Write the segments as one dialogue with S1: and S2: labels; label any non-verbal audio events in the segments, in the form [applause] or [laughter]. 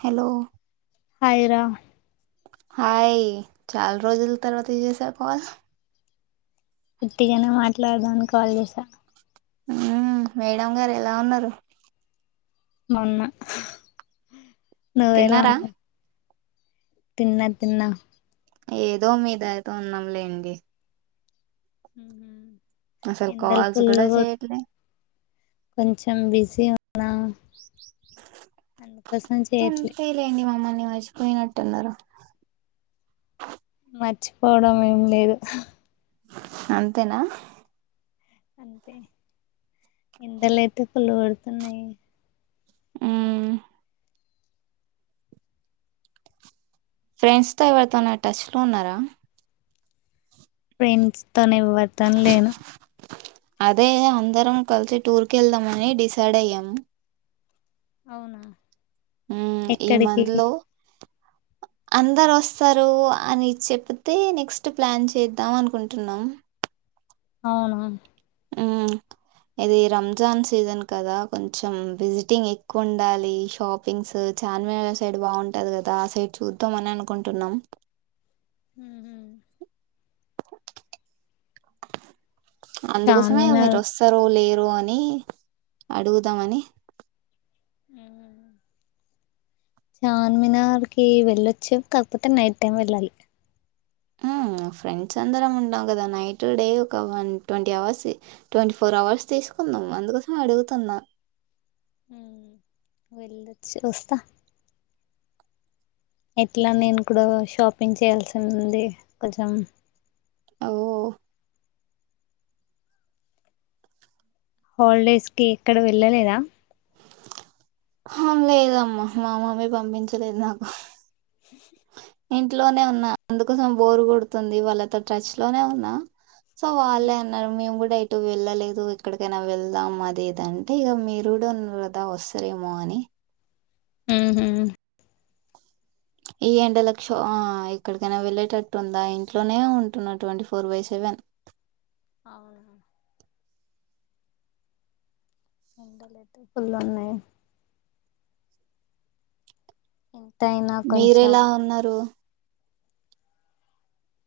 S1: Hello
S2: hi రా
S1: hi చాలా రోజుల తర్వాత చేసావ్ కాల్
S2: ఉత్తిగానే మాట్లాడదాం అని కాల్ చేసా
S1: ఆ మేడం గారు ఎలా ఉన్నారు
S2: మోన్న నువ్వేలా
S1: తిన్నారా
S2: ఉన్నావు తిన్నా తిన్నా
S1: ఏదో మీ దయ తో ఉన్నాం లేండి
S2: మ్మ్
S1: అసలు కాల్స్ కూడా చేయట్లే
S2: కొంచెం బిజీ నా అందుకోసం చేయట్లే
S1: చ్చిపోయినట్టున్నారు.
S2: మర్చిపోవడం ఏం లేదు.
S1: అంతేనా
S2: అంతే ఎండలు అయితే ఫుల్ కోడుతున్నాయి.
S1: హు ఫ్రెండ్స్ తో ఎవరితో నా టచ్ లో ఉన్నారా.
S2: ఫ్రెండ్స్ తోనే ఎవరితోను లేను.
S1: అదే అందరం కలిసి టూర్కి వెళ్దామని డిసైడ్ అయ్యాము.
S2: అవునా
S1: ఉ ఈ
S2: ఎక్కడికి
S1: మందిలో అందరు వస్తారు అని చెప్తే నెక్స్ట్ ప్లాన్ చేద్దాం అనుకుంటున్నాం.
S2: అవును
S1: ము ఇది రంజాన్ సీజన్ కదా కొంచెం విజిటింగ్ ఎక్కువ ఉండాలి. షాపింగ్స్ చార్మినార్ సైడ్ బాగుంటది కదా, ఆ సైడ్ చూద్దామ అని అనుకుంటున్నాం.
S2: హ
S1: అందుకోసమే మీరు
S2: చార్మినార్
S1: వస్తారు లేరు. అని అడుగుదామని
S2: ఆ చార్మినార్ కి వెళ్ళొచ్చు. కాకపోతే నైట్ టైం వెళ్ళాలి.
S1: అ ఫ్రెండ్స్ అందరం ఉంటాం కదా, నైట్ డే ఒక one twenty hours twenty four hours తీసుకుందాం అందుకోసం అడుగుతున్నా.
S2: వెళ్లొచ్చి వస్తా ఎట్లా నేను కూడా షాపింగ్ చేయాల్సింది కొెంచెం.
S1: ఓహ్!
S2: హాలిడేస్ కి ఎక్కడ వెళ్ళలేదా.
S1: హ లేదమ్మ మా మమ్మీ పంపించలేదు నాకు
S2: చ్ [unintelligible]
S1: ఇంట్లోనే ఉన్నా అందుకోసం బోర్ కోడుతుంది. వాళ్ళతో టచ్ లోనే ఉన్నా. సో వాళ్ళే అన్నారు మేము కూడా యి ఇటు వెళ్ళలేదు ఇక్కడికైనా వెళ్దాం అదిదంటే ఇక మీరు కూడా ఉన్నారు కదా వస్తారేమో అని
S2: ఆ హమ్
S1: ఈ ఎండ లక్ష ఆ ఇక్కడికైనా వెళ్ళేటట్టు ఉందా. ఇంట్లోనే ఉంటున్నా ట్వంటీ ఫోర్ బై సెవెన్
S2: అవును అంత లేదు ఫుల్లు ఉన్నాయి. ఓ
S1: మీర ఎలా ఉన్నారు.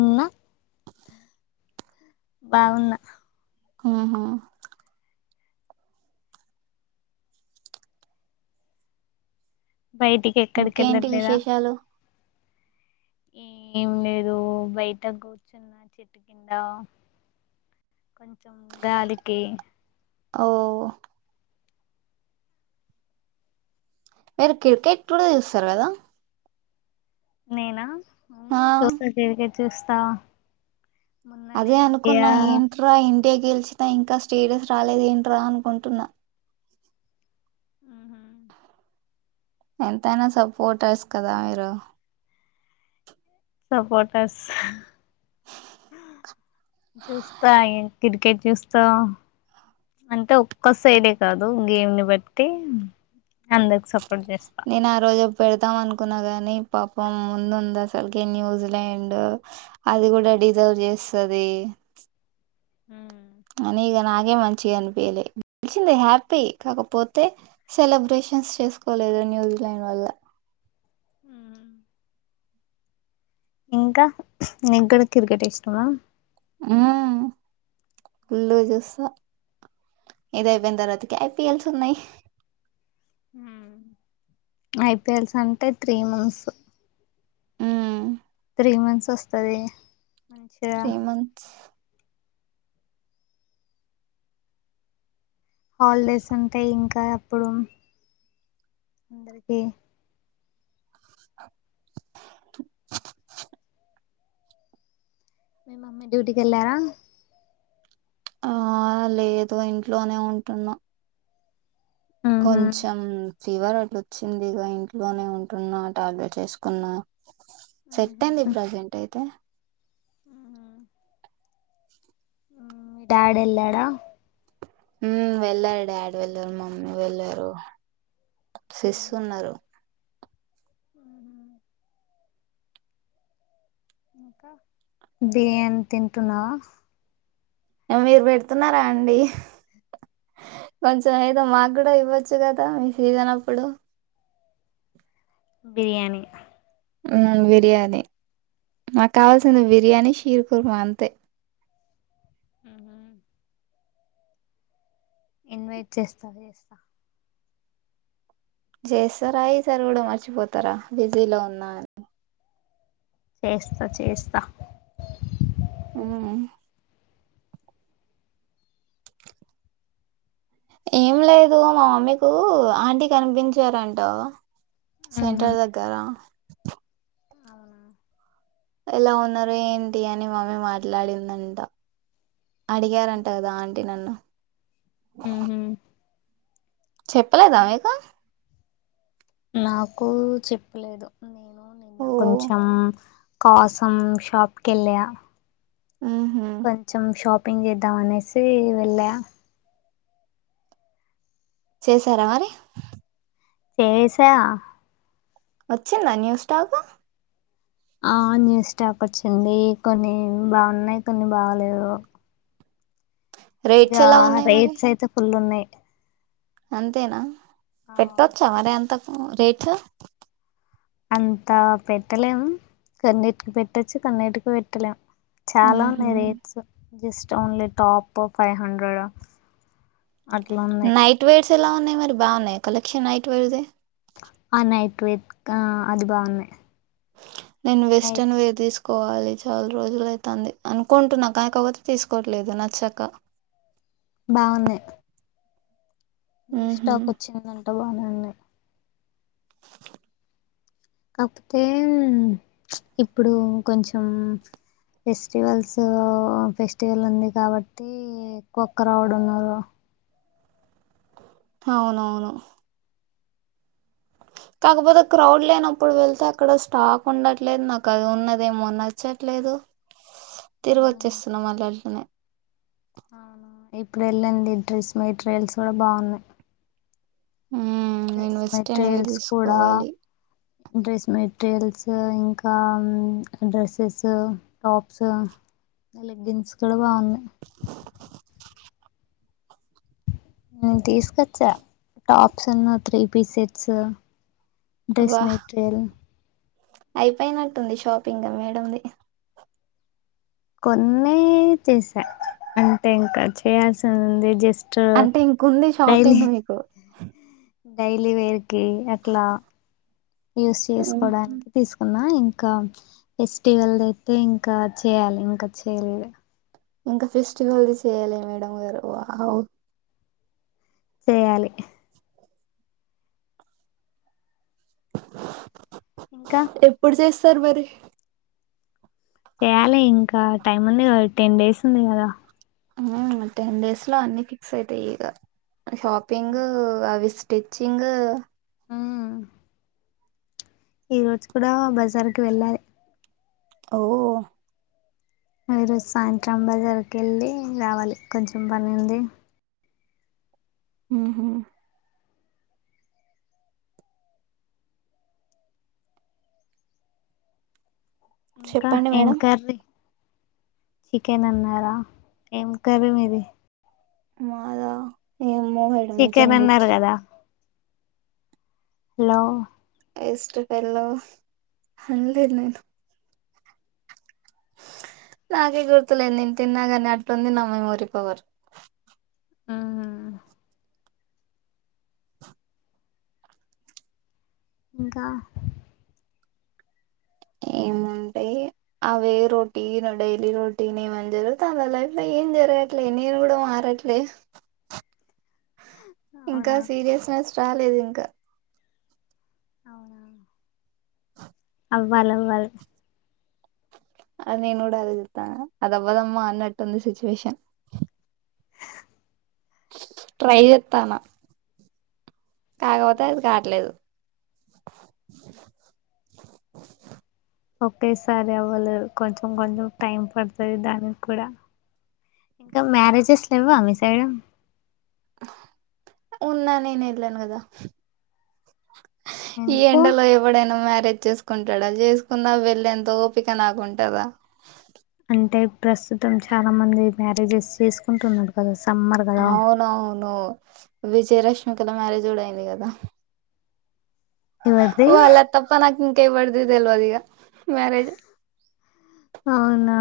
S2: ఉన్నా బాగున్నా
S1: ఆహా
S2: బయటికి ఎక్కడికి
S1: ఇంకేంటి
S2: వెళ్ళట్లేదా
S1: విశేషాలు
S2: ఏం లేదు బయట కూర్చున్న చెట్టు కింద కొంచం గాలికి
S1: ఓ వీరు క్రికెట్ కూడ చూస్తారు కదా.
S2: నేనా
S1: ఆ,
S2: అవును చూస్తా క్రికెట్ వచ్చేస్తా
S1: అదే అనుకున్నా ఏంట్రా ఇన్ డియా గెలిచినా ఇంకా స్టేటస్ రాలేద ఏంట్రా అనుకుంటున్నా ఎంతైనా సపోర్టర్స్ కదా మీరు
S2: సపోర్టర్స్ చూస్తా కిరికెట్టు చూస్తా అంటే ఒక్క సైడే కాదు గేమ్ని బట్టి అందరికి సపోర్
S1: నేను ఆ రోజు పెడ వద్దాం అనుకున్నా గాని పాపం ముందు ఉంది అసలు కే న్యూజిలాండ్ అది కూడా డిజర్వ్ చేస్తది అని ఇగ నాక్ ఏం మంచిగా అనిపియలే తెలిసింది హ్యాపీ కాకపోతే సెలబ్రేషన్స్ చేసుకోలేదు న్యూజిలాండ్ వల్ల
S2: ఇంకా నీకూడా కకిరికెట్టు ఇష్టమా
S1: మ్మ్ ఫుల్లు చూస్తా ఇదయిపోయిన తర్వాతకి ఐ పీ ఎల్స్ ఉన్నాయి
S2: ఐ పీ ఎల్స్ అంటే త్రీ మంత్స్
S1: మ్మ్
S2: త్రీ మంత్స్ వస్తది మంచిగా
S1: త్రీ మంత్స్
S2: హాలిడేస్ ఉంటాయి ఇంకా అప్పుడు అందరికి మీ మమ్మీ డ్యూటీకి వెళ్ళారా
S1: ఆ లేదు ఇంట్లోనే ఉంటున్నా
S2: ఉహు
S1: కొంచెం ఫీవర్ అట్లా వచ్చింది ఇగ ఇంట్లోనే ఉంటున్నా టాబ్లెట్ వేసుకున్నా సెట్ అయింది ప్రెజెంట్ అయితే
S2: హ్మ్ మ్మ్ మీ డాడీ వెళ్ళాడా
S1: మ్మ్ వెళ్ళారు డాడీ వెళ్ళారు మమ్మీ వెళ్ళరు సెస్ ఉన్నారు
S2: హ్మ్ బిర్యానీ తింటున్నావ
S1: ఆ మీరు పెడుతున్నారా అండి కొంచెం ఏదో మాకు ఇవ్వచ్చు కదా మీ సీజన్ అప్పుడు
S2: బిర్యానీ
S1: హ్మ్ బిర్యానీ నాకు కావాల్సింది బిర్యానీ శీర్ కుర్మ అంతే
S2: హ్మ్ హు ఇన్వైట్ చేస్తావా చేస్తా
S1: చేస్తారా ఈ సారు కూడా మర్చిపోతారా బిజీలో ఉన్న అని
S2: చేస్తా చేస్తా
S1: హ్మ్ ఏం లేదు మా మమ్మీకు ఆంటీ కనిపించారంట సెంటర్ దగ్గరా
S2: అవునా
S1: ఎలా ఉన్నారో ఏంటి అని మమ్మీ మాట్లాడిందంట అడిగారంట కదా ఆంటీ నన్ను చెప్పలేదా మీకు
S2: నాకు చెప్పీలేదు నిన్న
S1: ఓ
S2: కొంచెం కాసం షాప్ కెళ్ళియా
S1: ఊహు
S2: కొంచెం షాప్ పి చేేద్దా అనేసి వెళ్ళ
S1: చేసారా మరి
S2: చేేసా
S1: వచ్చిందా న్యూ స్టాక్
S2: ఆ న్యూ స్టాక్ వచ్చింది కొన్ని బాగున్నాయి కొన్ని బాగలేవు
S1: రేట్స్
S2: ఇగా
S1: ఎలా ఉన్నాయి మరి
S2: రైట్స్ అయితే ఫుల్ ఉన్నాయి
S1: అంతేనా పెట్టొచ్చా మరి అంత రేట్స్
S2: అంతా పెట్టలేము కొన్నీటికి పెట్టొచ్చు కన్నీటికి పెట్టలేము చాలా
S1: ఊహు
S2: ఉన్నాయి rates just only top five hundred అట్లా ఉన్నాయి
S1: నైట్ వెర్స్ ఎలా ఉన్నయి మరి బాగున్నా కలక్షన్ నైట్ వేరేది
S2: ఆ నైట్ వేర్ ఆ అది బాగున్నాయి
S1: నేను
S2: నైట్
S1: వెస్టర్న్ వేర్ తీసుకు కోవాలి చాలా రోజులు అయితంది అనుకుంటున్నా కాకపోతే తీసుకోవట్లేదు నచ్చాక
S2: బాగుంది న్యూ
S1: ఊహు
S2: స్టాక్ వచ్చిన అన్ని బానే ఉన్నాయి కాకపోతే ఇప్పుడు కొంచెం ఫెస్టివల్స్ ఫెస్టివల్ ఉంది కాబట్టి ఎకువ క్రోడ్ ఉన్నారు
S1: అవునవును కాకపోతే క్రౌడ్ లేనప్పుడు వెళ్తే అక్కడ స్టాక్ ఉండట్లేదు నాకు అది ఉన్నదేమో నచ్చట్లేదు తిరిగి
S2: అవును
S1: వచ్చేస్తున్నాం మళ్లట్లనే
S2: అవునా ఇప్పుడు వెళ్ళండి డ్రెస్ మెటీరియల్స్ కూడా బాగున్నాయి
S1: మ్మ్ నేను
S2: డ్రెస్
S1: వెస్ట్రన్ వేర్
S2: మెటీరియల్స్ కూడా
S1: తీసుకోవాలి
S2: డ్రెస్ మెటీరియల్స్ ఇంకా డ్రెస్సెస్ టాప్స్ లెగ్గిన్స్ కూడా బాగున్నాయి నిను తీసుకొచ్చా టాప్స్ ఉన్ను త్రీ పీసెట్స్ డ్రెస్
S1: వా
S2: మెటరియల్
S1: అయిపోయినట్టుంది షాపింగ్ మేడంది
S2: కొన్నే చేసా అంటే ఇంకా చేయాల్సింది ఉండి జస్ట్
S1: అంటే ఇంకుంది షాపింగ్ మీకు
S2: డైలీవేరికి అట్లా యూస్
S1: మ్మ్.
S2: చేసుకోవడానికి తీసుకున్నా ఇంకా ఇంకా ఫెస్టివల్ అయితే ఇంకా చేయాలి ఇంకా చేయలేదు.
S1: ఇంకా ఫెస్టివల్ది చేయాలి మేడం గారు వావ్
S2: చేయాలి ఇంకా
S1: ఎప్పుడు చేస్త సర్వరి
S2: చేయాలి ఇంకా టైమ్ ఉంది కదా. టెన్ డేస్ ఉంది కదా.
S1: టెన్ డేస్ లో అన్ని ఫిక్స్ అయితాయి. ఇక షాపింగ్ అవి స్టిచ్చింగ్
S2: ఈ రోజు కూడా బజార్కి వెళ్ళాలి.
S1: ఓ
S2: ఈరోజు సాయంత్రం బజారికి వెళ్ళి రావాలి. కొంచెం పని ఉంది.
S1: ఉ హు
S2: ఇంకా
S1: చెప్పండి
S2: ఏం
S1: మేడం
S2: కర్రి చికెన్ అన్నారా ఏం కర్రి మీది
S1: మాదా ఏమో మేడం నిజం
S2: చికెన్ అన్నారు
S1: గుర్తు
S2: కదా. హలో
S1: ఎష్ట పెల్లో అల్లే నేను నాకే గుర్తులే నేను తిన్నా కాని అట్లుంది నమ్మే ముఊరిపోవరు.
S2: ఆ ఇంకా
S1: ఏముంటాయి అవే రోటీన్ డైలీ రోటీన్ ఏమని జరుగుత అందు లైఫ్ లో ఏం జరగట్లేదు నేను కూడా మారట్లేదు. ఇంకా
S2: అవునా
S1: సీరియస్నెస్ రాలేదు ఇంకా
S2: అవునా అవ్వాల్ అవ్వాలి.
S1: అదిను కూడా అజతాను అద అవ్వదమ్మా అన్నటుంది సిచువేషన్. ట్రైచేత్తన కాకపోతే అది కావట్లేదు.
S2: ఒకేసారి అవ్వలేవు కొంచెం కొంచెం టైం పడుతుంది. దానికి కూడా ఇంకా మ్యారేజెస్ లేవా మీ సైడు.
S1: ఉన్నా నేను వేళ్లను కదా. ఈ
S2: ఎందుకు
S1: ఎండలో ఎవడైనా మ్యారేజ్ చేసుకుంటాడా చేసుకున్నా వెళ్ళ ఎంత ఓపిక నాకుంటదా.
S2: అంటే ప్రస్తుతం చాలా మంది మ్యారేజెస్ చేసుకుంటున్నాడు కదా సార్.
S1: అవునవును విజయ్ రేష్మికల మ్యారేజ్ కూడా అయింది కదా.
S2: ఎవరిది
S1: ఓ అలా తప్ప నాకింకా ఏంవ్వడు ది తెల్వదిగా
S2: అవునా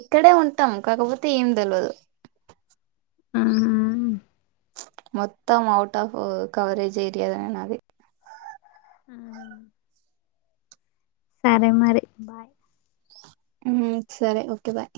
S1: ఇక్కడే ఉంటాం కాకపోతే ఏం తెలవదు
S2: మ్
S1: మొత్తం ఔట్ ఆఫ్ కవరేజ్ ఏరియాదనే నాది
S2: మ్ సరే మరి బాయ్
S1: మ్ సరే ఓకే బాయ్